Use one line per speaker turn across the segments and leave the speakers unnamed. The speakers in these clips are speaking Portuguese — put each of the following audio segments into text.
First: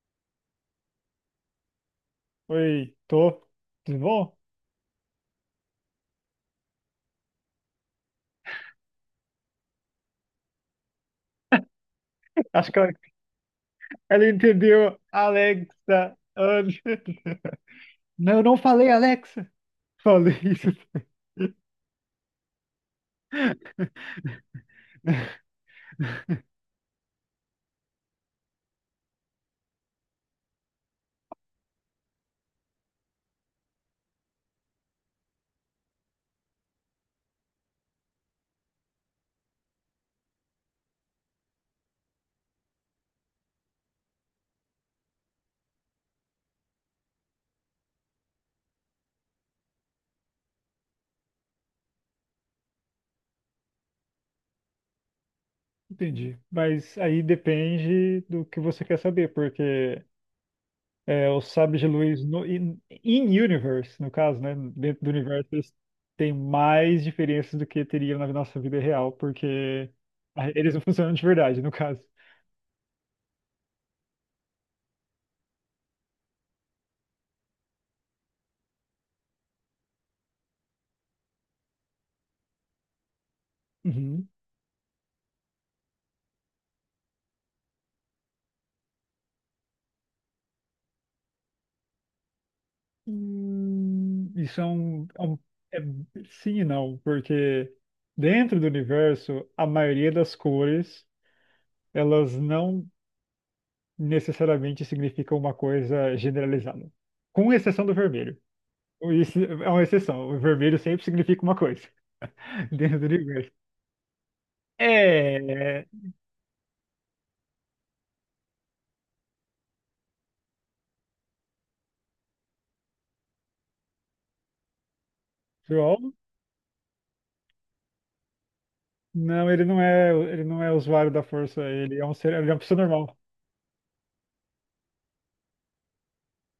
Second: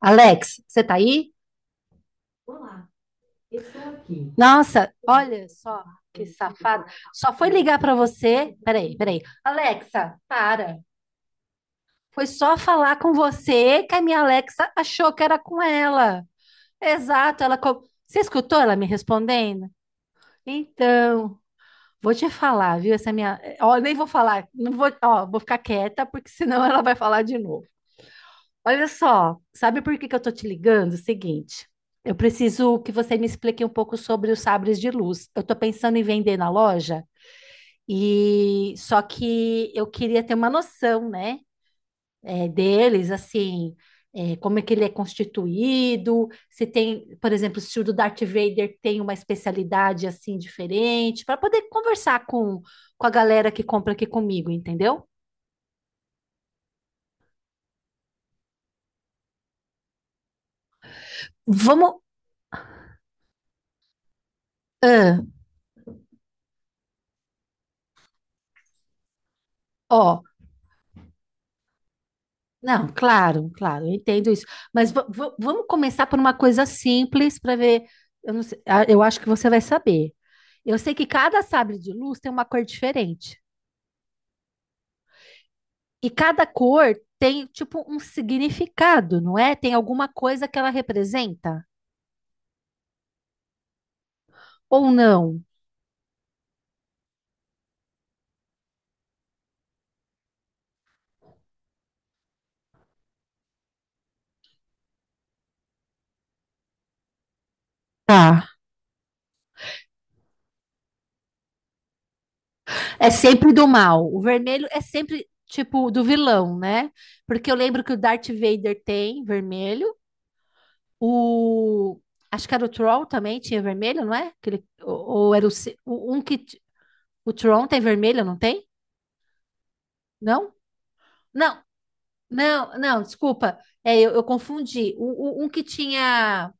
Alex, você tá aí? Olá,
Oi, tô.
eu estou
Tudo
aqui.
bom?
Nossa, olha só que safada. Só foi ligar pra você. Peraí, peraí. Alexa, para. Foi só
Acho que ela,
falar com você que a minha
ela
Alexa
entendeu
achou que era com
Alexa
ela.
antes.
Exato, ela. Você
Não, eu não
escutou ela me
falei Alexa.
respondendo?
Falei isso.
Então, vou te falar, viu? Essa minha. Ó, eu nem vou falar. Não vou. Ó, vou ficar quieta, porque senão ela vai falar de novo. Olha só, sabe por que que eu tô te ligando? Seguinte, eu preciso que você me explique um pouco sobre os sabres de luz. Eu tô pensando em vender na loja e só que eu queria ter uma noção, né, deles, assim, como é que ele é constituído, se tem, por exemplo, se o do Darth Vader tem uma especialidade assim diferente, para poder conversar com a galera que compra aqui comigo, entendeu?
Entendi. Mas aí depende do que você quer saber, porque os sabres de
Vamos.
luz in universe, no caso, né? Dentro do
Ah.
universo, eles têm mais diferenças do que teriam na nossa vida real, porque
Ó.
eles não funcionam de verdade, no caso.
Não, claro, claro, eu entendo isso. Mas vamos começar por uma coisa simples para ver. Eu não sei- ah, eu acho que você vai saber. Eu sei que cada sabre de luz tem uma cor diferente.
Uhum.
E cada cor tem, tipo, um significado, não é? Tem alguma coisa que ela representa?
Hum, Isso é
Ou
um, é um-
não?
é sim e não, porque dentro do universo, a maioria das cores, elas não necessariamente significam uma coisa generalizada, com exceção do vermelho.
Tá.
Isso é uma exceção, o vermelho sempre significa uma coisa dentro do
É
universo.
sempre do mal. O vermelho é sempre,
É,
tipo, do vilão, né? Porque eu lembro que o Darth Vader tem vermelho. O, acho que era o Tron também, tinha vermelho, não é? Aquele, ou era o,
João?
um que. O Tron tem vermelho, não tem?
Não, ele não é, ele
Não?
não é usuário da força,
Não,
ele é um ser, ele é uma
não,
pessoa
não,
normal.
desculpa. É, eu confundi. O, um que tinha.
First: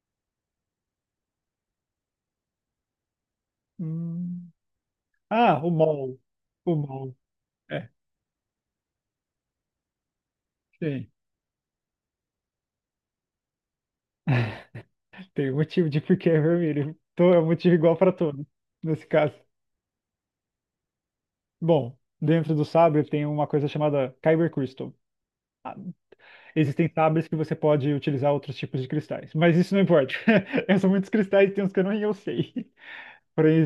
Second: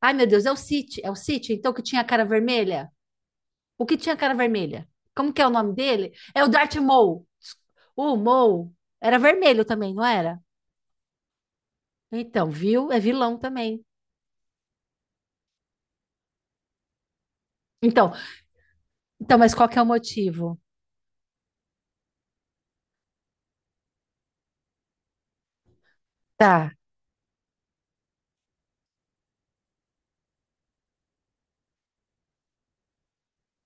Ai, meu Deus, é o City, então que tinha a cara vermelha? O que tinha a cara
Hum.
vermelha? Como que é o
Ah, o
nome dele?
Maul.
É o Darth
O Maul.
Maul.
É,
O Maul era vermelho também, não era?
sim.
Então, viu? É vilão também.
Tem um motivo de por que é vermelho. Então é um motivo igual
Então,
para todos, nesse caso.
então, mas qual que é o motivo?
Bom, dentro do sabre tem uma coisa chamada Kyber Crystal. Ah,
Tá.
Existem sabres que você pode utilizar outros tipos de cristais, mas isso não importa. São muitos cristais, tem uns que eu não eu sei. Porém,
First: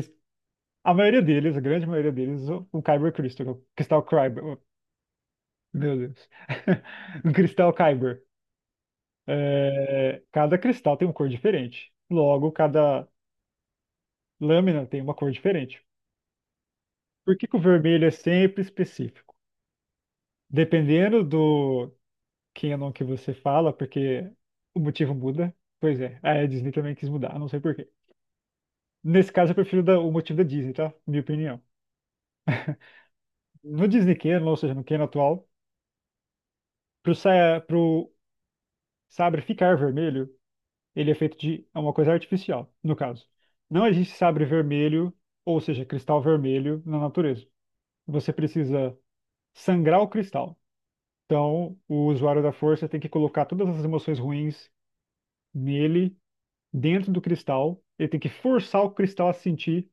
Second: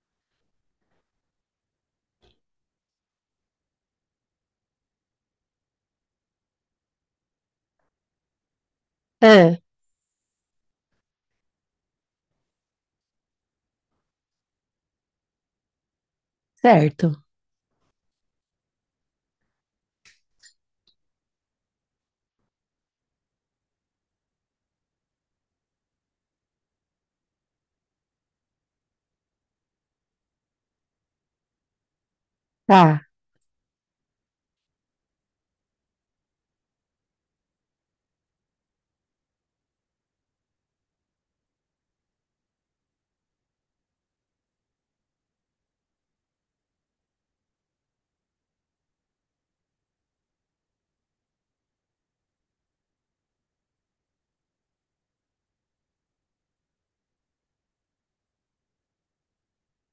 a maioria deles, a grande maioria deles, o Kyber Crystal, o cristal Kyber. Oh, Meu Deus. O cristal Kyber.
É,
É, cada cristal tem uma cor diferente. Logo, cada lâmina tem uma cor diferente.
certo.
Por que que o vermelho é sempre específico? Dependendo do canon que você fala, porque o motivo muda. Pois é, a Disney também quis mudar, eu não sei por quê. Nesse caso, eu prefiro o motivo da Disney, tá? Minha opinião.
Tá.
No Disney canon, ou seja, no canon atual, pro sabre ficar vermelho, ele é feito de uma coisa artificial, no caso. Não existe sabre vermelho, ou seja, cristal vermelho, na natureza. Você precisa sangrar o cristal. Então, o usuário da força tem que colocar todas as emoções ruins nele, dentro do cristal. Ele tem que forçar o cristal a sentir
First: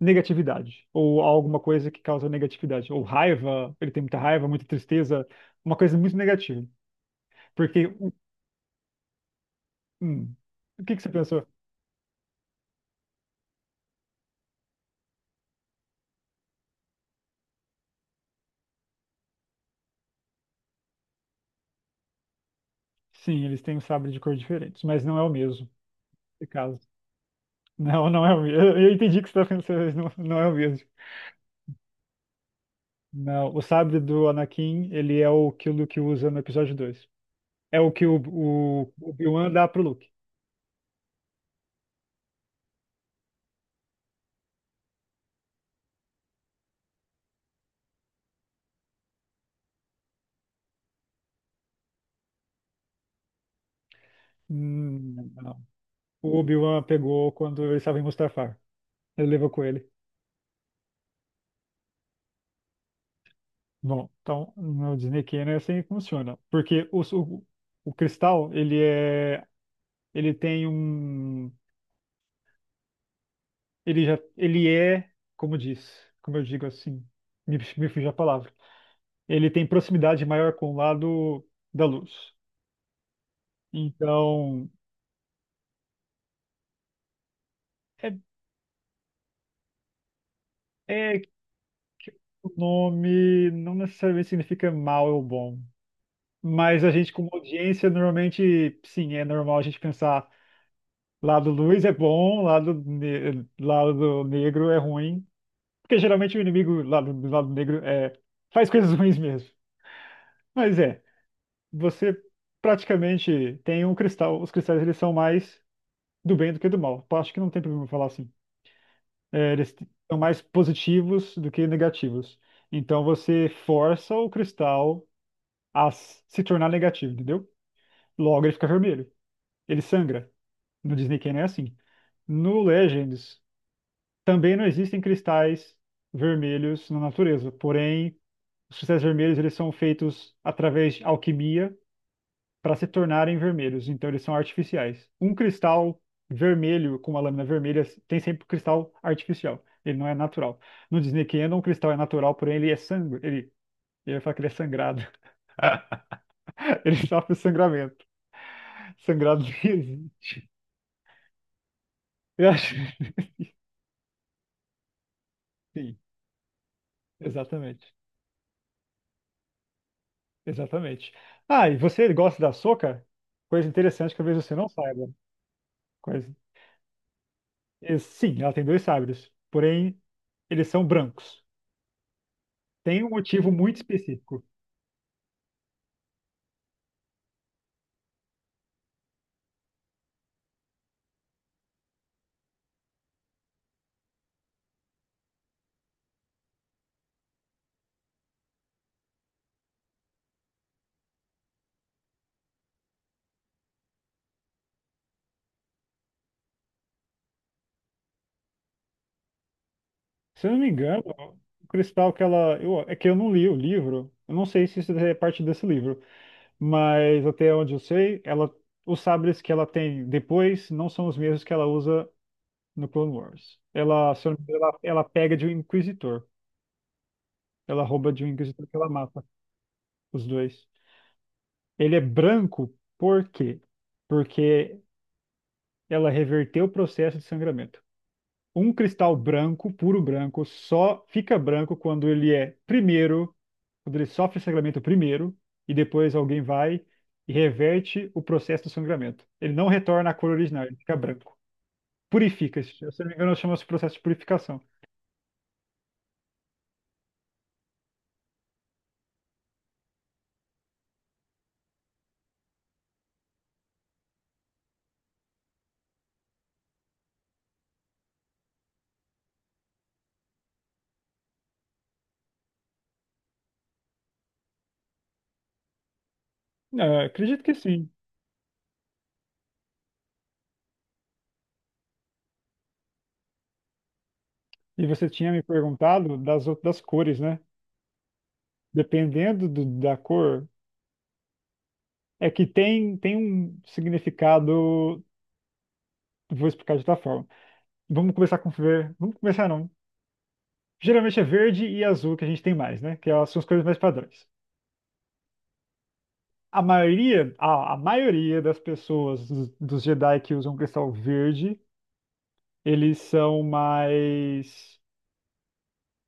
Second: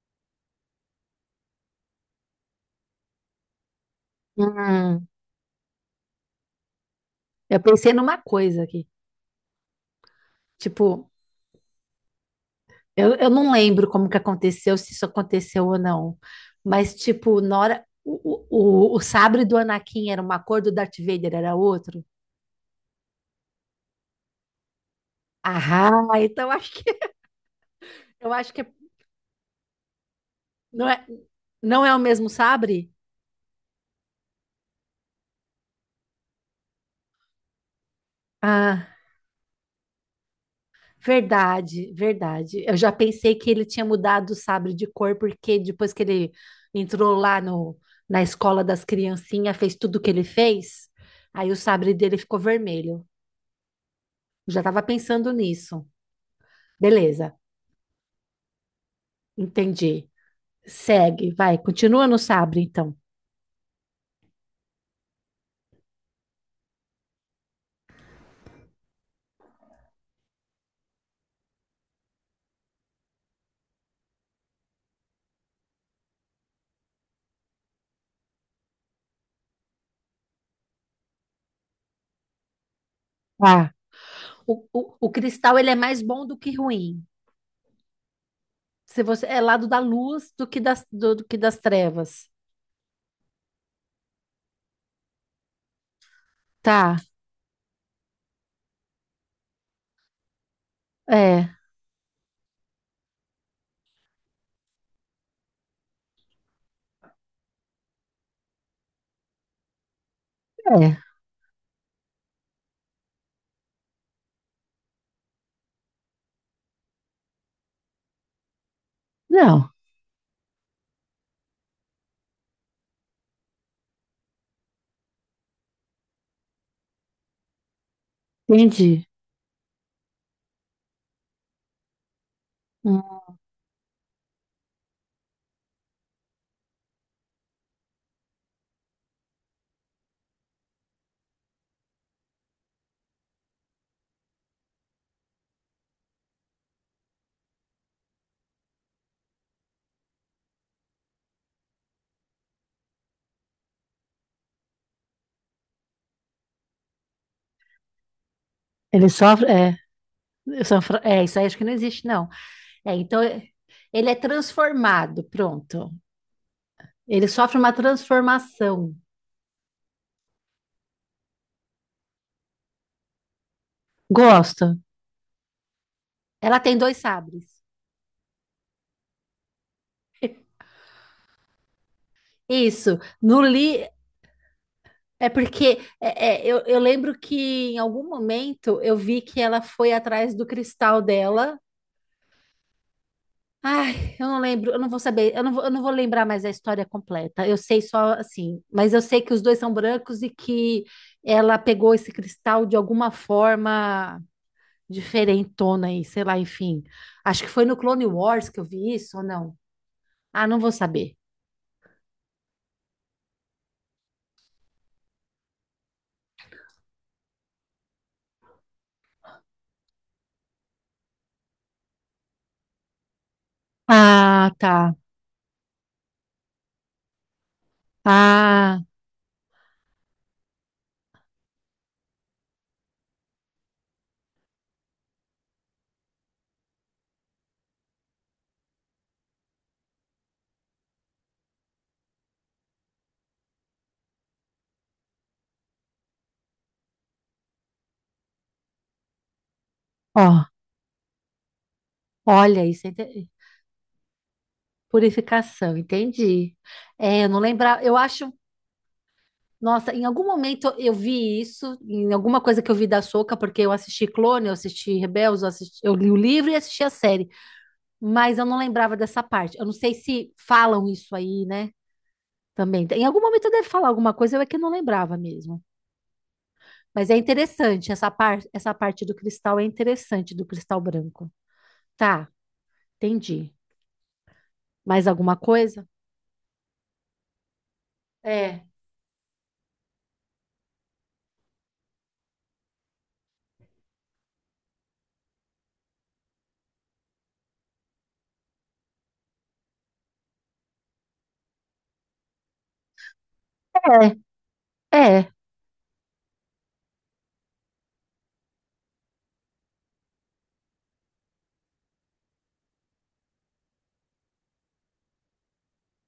negatividade, ou alguma coisa que causa negatividade, ou raiva. Ele tem muita raiva, muita
Hum,
tristeza, uma coisa muito negativa.
eu pensei
Porque,
numa coisa aqui.
hum, o que que você
Tipo,
pensou?
eu não lembro como que aconteceu, se isso aconteceu ou não. Mas, tipo, na hora. O, o sabre do Anakin era uma cor, do Darth Vader era outro.
Sim, eles têm um sabre de cor diferentes, mas não é o mesmo,
Ah,
nesse
então acho,
caso. Não, não é
eu
o
acho
mesmo.
que
Eu entendi o que você está pensando, mas não, não é o mesmo.
não é, não é o mesmo sabre?
Não, o sabre do Anakin, ele é o que o Luke usa no episódio 2. É o que o, o,
Ah.
o Obi-Wan dá pro Luke.
Verdade, verdade. Eu já pensei que ele tinha mudado o sabre de cor, porque depois que ele entrou lá no, na escola das criancinhas, fez tudo o que ele fez, aí o sabre dele ficou vermelho. Eu já estava
Hum.
pensando
Não.
nisso.
O Obi-Wan pegou
Beleza,
quando ele estava em Mustafar. Ele levou com ele.
entendi. Segue, vai, continua no sabre, então.
Bom, então no Disney Canon é assim que funciona. Porque o cristal, ele é. Ele tem um. Ele já. Ele é. Como diz. Como eu digo assim. Me fugiu a palavra. Ele tem proximidade maior com o lado da luz.
Ah.
Então.
O cristal, ele é mais bom do que ruim.
É,
Se você é lado da luz do que das, do,
é,
do
que
que das trevas.
o nome não necessariamente significa mal ou bom. Mas a
Tá,
gente, como audiência, normalmente, sim, é normal a gente pensar lado
é.
luz é bom, lado negro é ruim. Porque geralmente o inimigo lado, do lado negro faz coisas ruins mesmo. Mas
É.
você praticamente tem um cristal. Os cristais eles são mais do bem do que do mal. Eu acho que não tem problema falar assim. É,
Não,
eles são mais positivos do que negativos. Então você força o cristal a se tornar negativo, entendeu? Logo ele fica
entendi.
vermelho. Ele sangra. No Disney Canyon é assim. No
Hum.
Legends, também não existem cristais vermelhos na natureza. Porém, os cristais vermelhos eles são feitos através de alquimia para se tornarem vermelhos. Então, eles são artificiais. Um cristal vermelho com uma lâmina vermelha tem sempre um cristal artificial. Ele não é natural. No Disney Canyon, um cristal é natural, porém ele é sangue. Ele fala que ele é sangrado. Ele sofre sangramento.
Ele
Sangrado
sofre.
não
É.
existe.
É, isso aí acho que não existe, não.
Eu acho.
É, então, ele é transformado, pronto.
Sim,
Ele sofre uma
exatamente.
transformação.
Exatamente. Ah, e você gosta da Sokka? Coisa interessante que talvez você não
Gosto.
saiba. Coisa.
Ela tem dois sabres.
Sim, ela tem dois sabres, porém eles são brancos.
Isso.
Tem um
No
motivo muito
li
específico.
é porque é, é, eu lembro que em algum momento eu vi que ela foi atrás do cristal dela. Ai, eu não lembro, eu não vou saber, eu não vou lembrar mais a história completa. Eu sei só assim, mas eu sei que os dois são brancos e que ela pegou esse cristal de alguma forma diferentona aí, sei lá, enfim. Acho que foi no Clone Wars que eu vi isso ou não? Ah,
Se eu
não
não me
vou
engano,
saber.
o cristal que ela. Eu. É que eu não li o livro, eu não sei se isso é parte desse livro, mas até onde eu sei, ela. Os sabres que ela tem depois não são os mesmos que ela usa no Clone Wars. Ela, se eu não me
Ah,
engano, ela,
tá.
ela pega de um inquisitor. Ela rouba de um inquisitor que
Ah.
ela mata os dois. Ele é branco por quê? Porque ela reverteu o processo de sangramento. Um cristal branco, puro branco, só fica branco quando ele é primeiro, quando ele sofre sangramento primeiro, e depois alguém vai e reverte o processo do sangramento. Ele não retorna à
Ó,
cor original, ele fica branco. Purifica,
olha
se
isso,
eu não me engano, chama-se processo de purificação.
purificação, entendi. É, eu não lembrava, eu acho, nossa, em algum momento eu vi isso, em alguma coisa que eu vi da Soca porque eu assisti Clone, eu assisti Rebels, eu li o livro e assisti a série, mas eu não lembrava dessa parte. Eu não sei se falam isso aí, né? Também. Em algum momento deve falar alguma coisa, eu é que não lembrava mesmo.
Ah,
Mas é
acredito que sim.
interessante, essa parte do cristal é interessante, do cristal branco. Tá, entendi.
E
Mais
você tinha
alguma
me
coisa?
perguntado das outras cores, né?
É.
Dependendo do- da cor. É que tem um significado. Vou explicar de outra forma. Vamos começar com ver. Vamos começar não. Geralmente é verde e azul que a gente tem mais, né? Que elas são as cores mais padrões.
É, é.
A maioria, a maioria das pessoas dos Jedi que usam cristal verde, eles são mais,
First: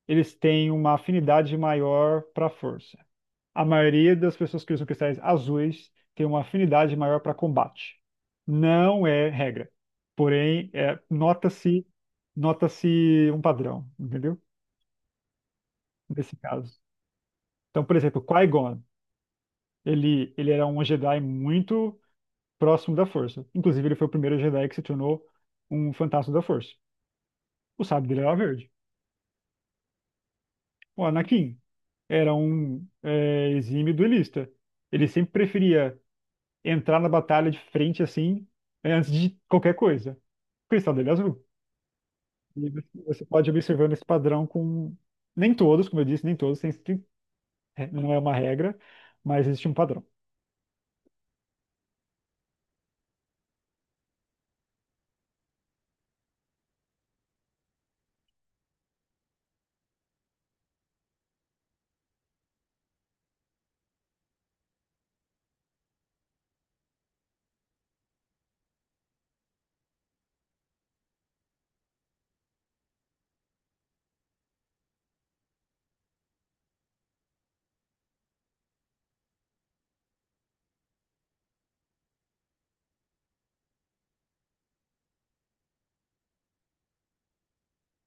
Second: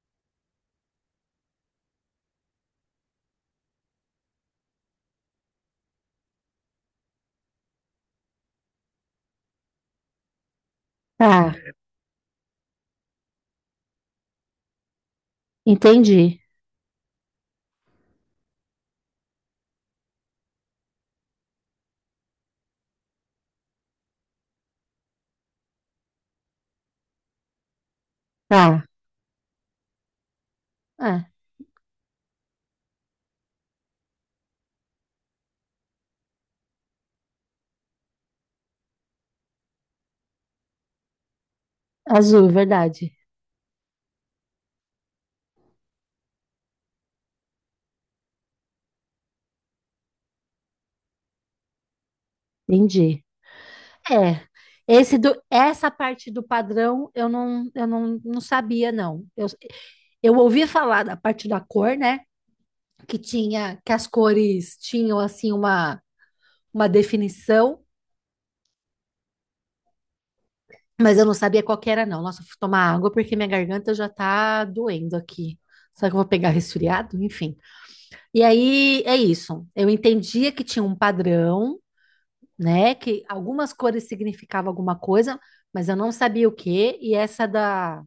eles têm uma afinidade maior para a força. A maioria das pessoas que usam cristais azuis tem uma afinidade maior para combate. Não é regra. Porém,
Tá,
nota-se um padrão, entendeu? Nesse
entendi.
caso. Então, por exemplo, Qui-Gon, ele era um Jedi muito próximo da Força. Inclusive, ele foi o primeiro Jedi que se tornou um fantasma da Força. O sábio dele era verde.
Tá.
O
É,
Anakin era um exímio duelista. Ele sempre preferia entrar na batalha de frente assim, né, antes de qualquer coisa. O cristal dele é azul.
azul,
E
verdade.
você pode ir observando esse padrão com. Nem todos, como eu disse, nem todos, não é uma regra, mas existe um padrão.
Entendi. É. Essa parte do padrão eu não, não sabia, não. Eu ouvi falar da parte da cor, né? Que tinha, que as cores tinham assim uma definição. Mas eu não sabia qual que era, não. Nossa, eu fui tomar água porque minha garganta já tá doendo aqui. Será que eu vou pegar resfriado? Enfim. E aí é isso. Eu entendia que tinha um padrão, né? Que algumas cores significavam alguma coisa, mas eu não sabia o quê. E essa da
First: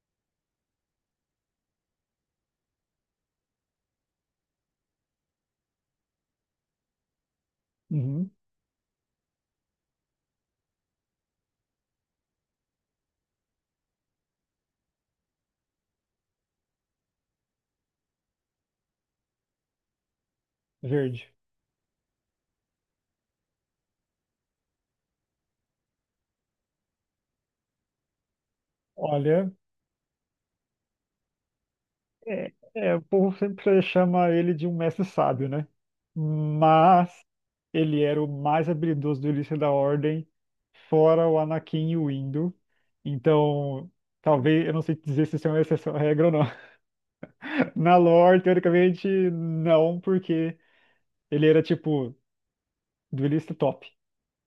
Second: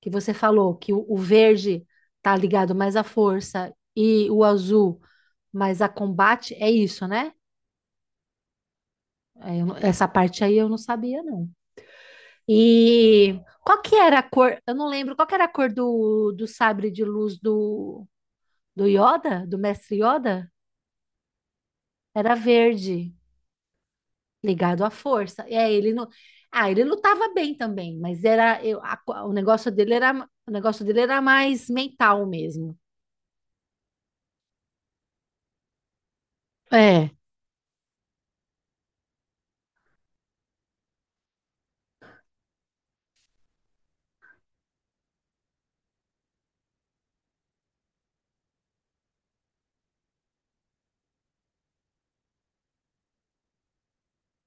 que você falou, que o verde tá ligado mais à força e o azul mais a combate, é isso, né?
Uhum,
É, eu não- essa parte aí eu não sabia, não. E qual que era a cor? Eu não lembro. Qual que era a cor do, do sabre de luz do, do Yoda, do mestre Yoda?
verde.
Era verde, ligado à força. É, ele não. Ah, ele lutava bem também, mas era eu,
Olha,
o negócio dele era mais mental mesmo.
o povo sempre chama ele de um mestre sábio, né?
É,
Mas ele era o mais habilidoso do Ilícia da Ordem, fora o Anakin e o Indo. Então, talvez, eu não sei dizer se isso é uma exceção à regra ou não. Na lore, teoricamente, não, porque ele era tipo duelista top.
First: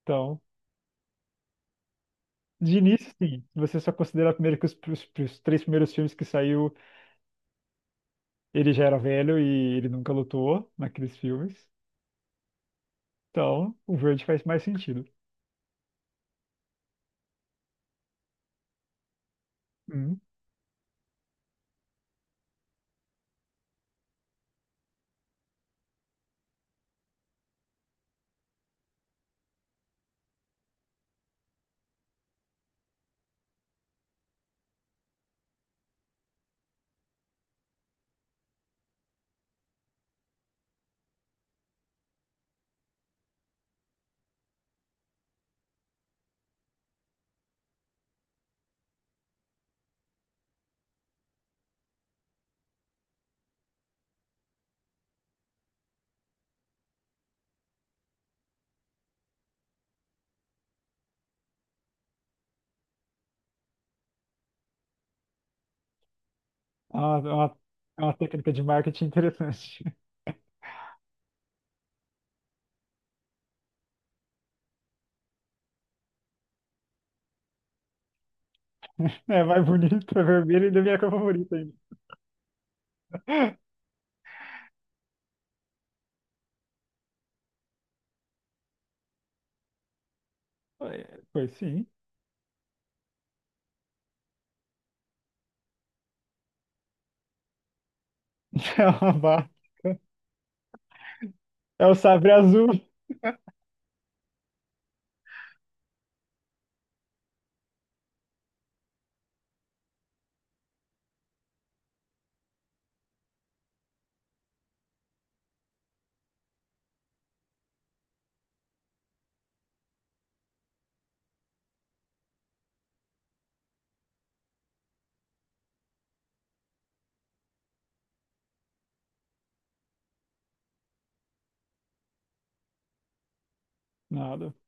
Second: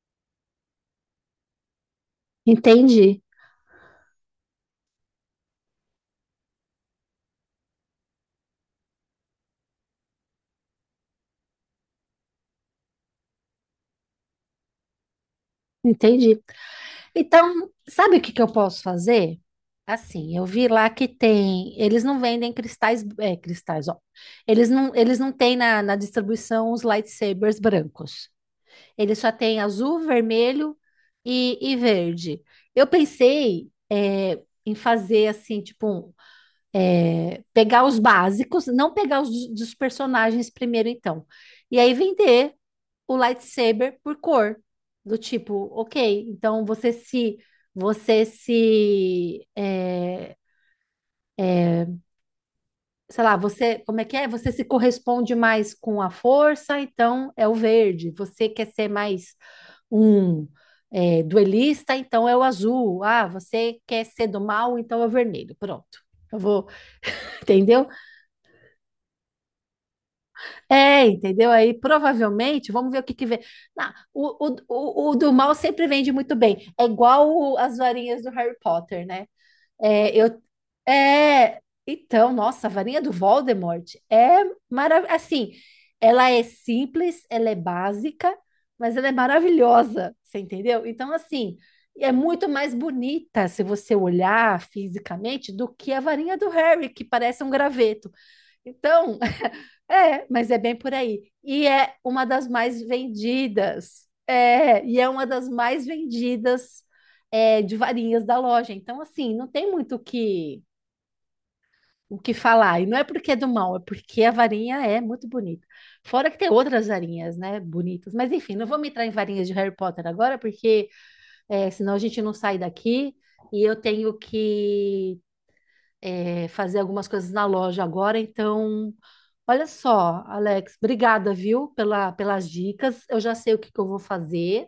Então, de início,
entendi,
sim. Se você só considerar primeiro que os três primeiros filmes que saiu, ele já era velho e ele nunca lutou naqueles filmes. Então, o verde faz mais sentido.
entendi. Então, sabe o que que eu posso fazer?
Hum.
Assim, eu vi lá que tem. Eles não vendem cristais. É, cristais, ó. Eles não têm na, na distribuição os lightsabers brancos. Eles só têm azul, vermelho e verde. Eu pensei, em fazer assim, tipo, um, pegar os básicos, não pegar os dos, dos personagens primeiro, então. E aí vender o lightsaber por cor. Do tipo, ok, então você se, sei lá, você, como é que é? Você se corresponde mais com a força, então é o verde. Você quer ser mais um duelista, então é o azul. Ah, você quer ser do mal, então é o vermelho. Pronto. Eu vou,
É uma, é uma,
entendeu?
é uma técnica de marketing interessante.
É, entendeu? Aí provavelmente, vamos ver o que que vem. Não, o, o do mal sempre vende muito bem. É igual as varinhas do Harry Potter, né?
É mais
É,
bonito, é
eu,
vermelho e da minha cor favorita
é,
ainda.
então, nossa, a varinha do Voldemort é maravilhosa. Assim, ela é simples, ela é básica, mas ela é maravilhosa, você entendeu? Então,
Pois
assim,
sim.
é muito mais bonita se você olhar fisicamente do que a varinha do Harry, que parece um graveto.
É uma
Então,
barra.
é, mas é bem por aí. E
É o
é uma
sabre
das
azul.
mais vendidas. É, e é uma das mais vendidas de varinhas da loja. Então, assim, não tem muito o que falar. E não é porque é do mal, é porque a varinha é muito bonita. Fora que tem outras varinhas, né, bonitas. Mas, enfim, não vamos entrar em varinhas de Harry Potter agora, porque senão a gente não sai daqui e eu tenho que fazer algumas coisas na loja agora. Então, olha só, Alex, obrigada, viu, pela, pelas dicas. Eu já sei o que que eu vou
Nada.
fazer.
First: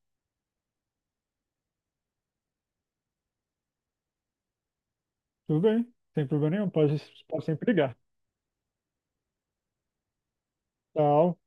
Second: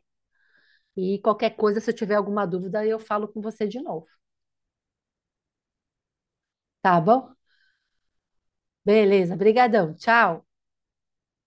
E qualquer coisa, se eu tiver alguma dúvida, eu falo com você de novo.
Tudo bem. Sem problema nenhum.
Tá bom?
Pode sempre ligar.
Beleza, brigadão. Tchau.
Tchau.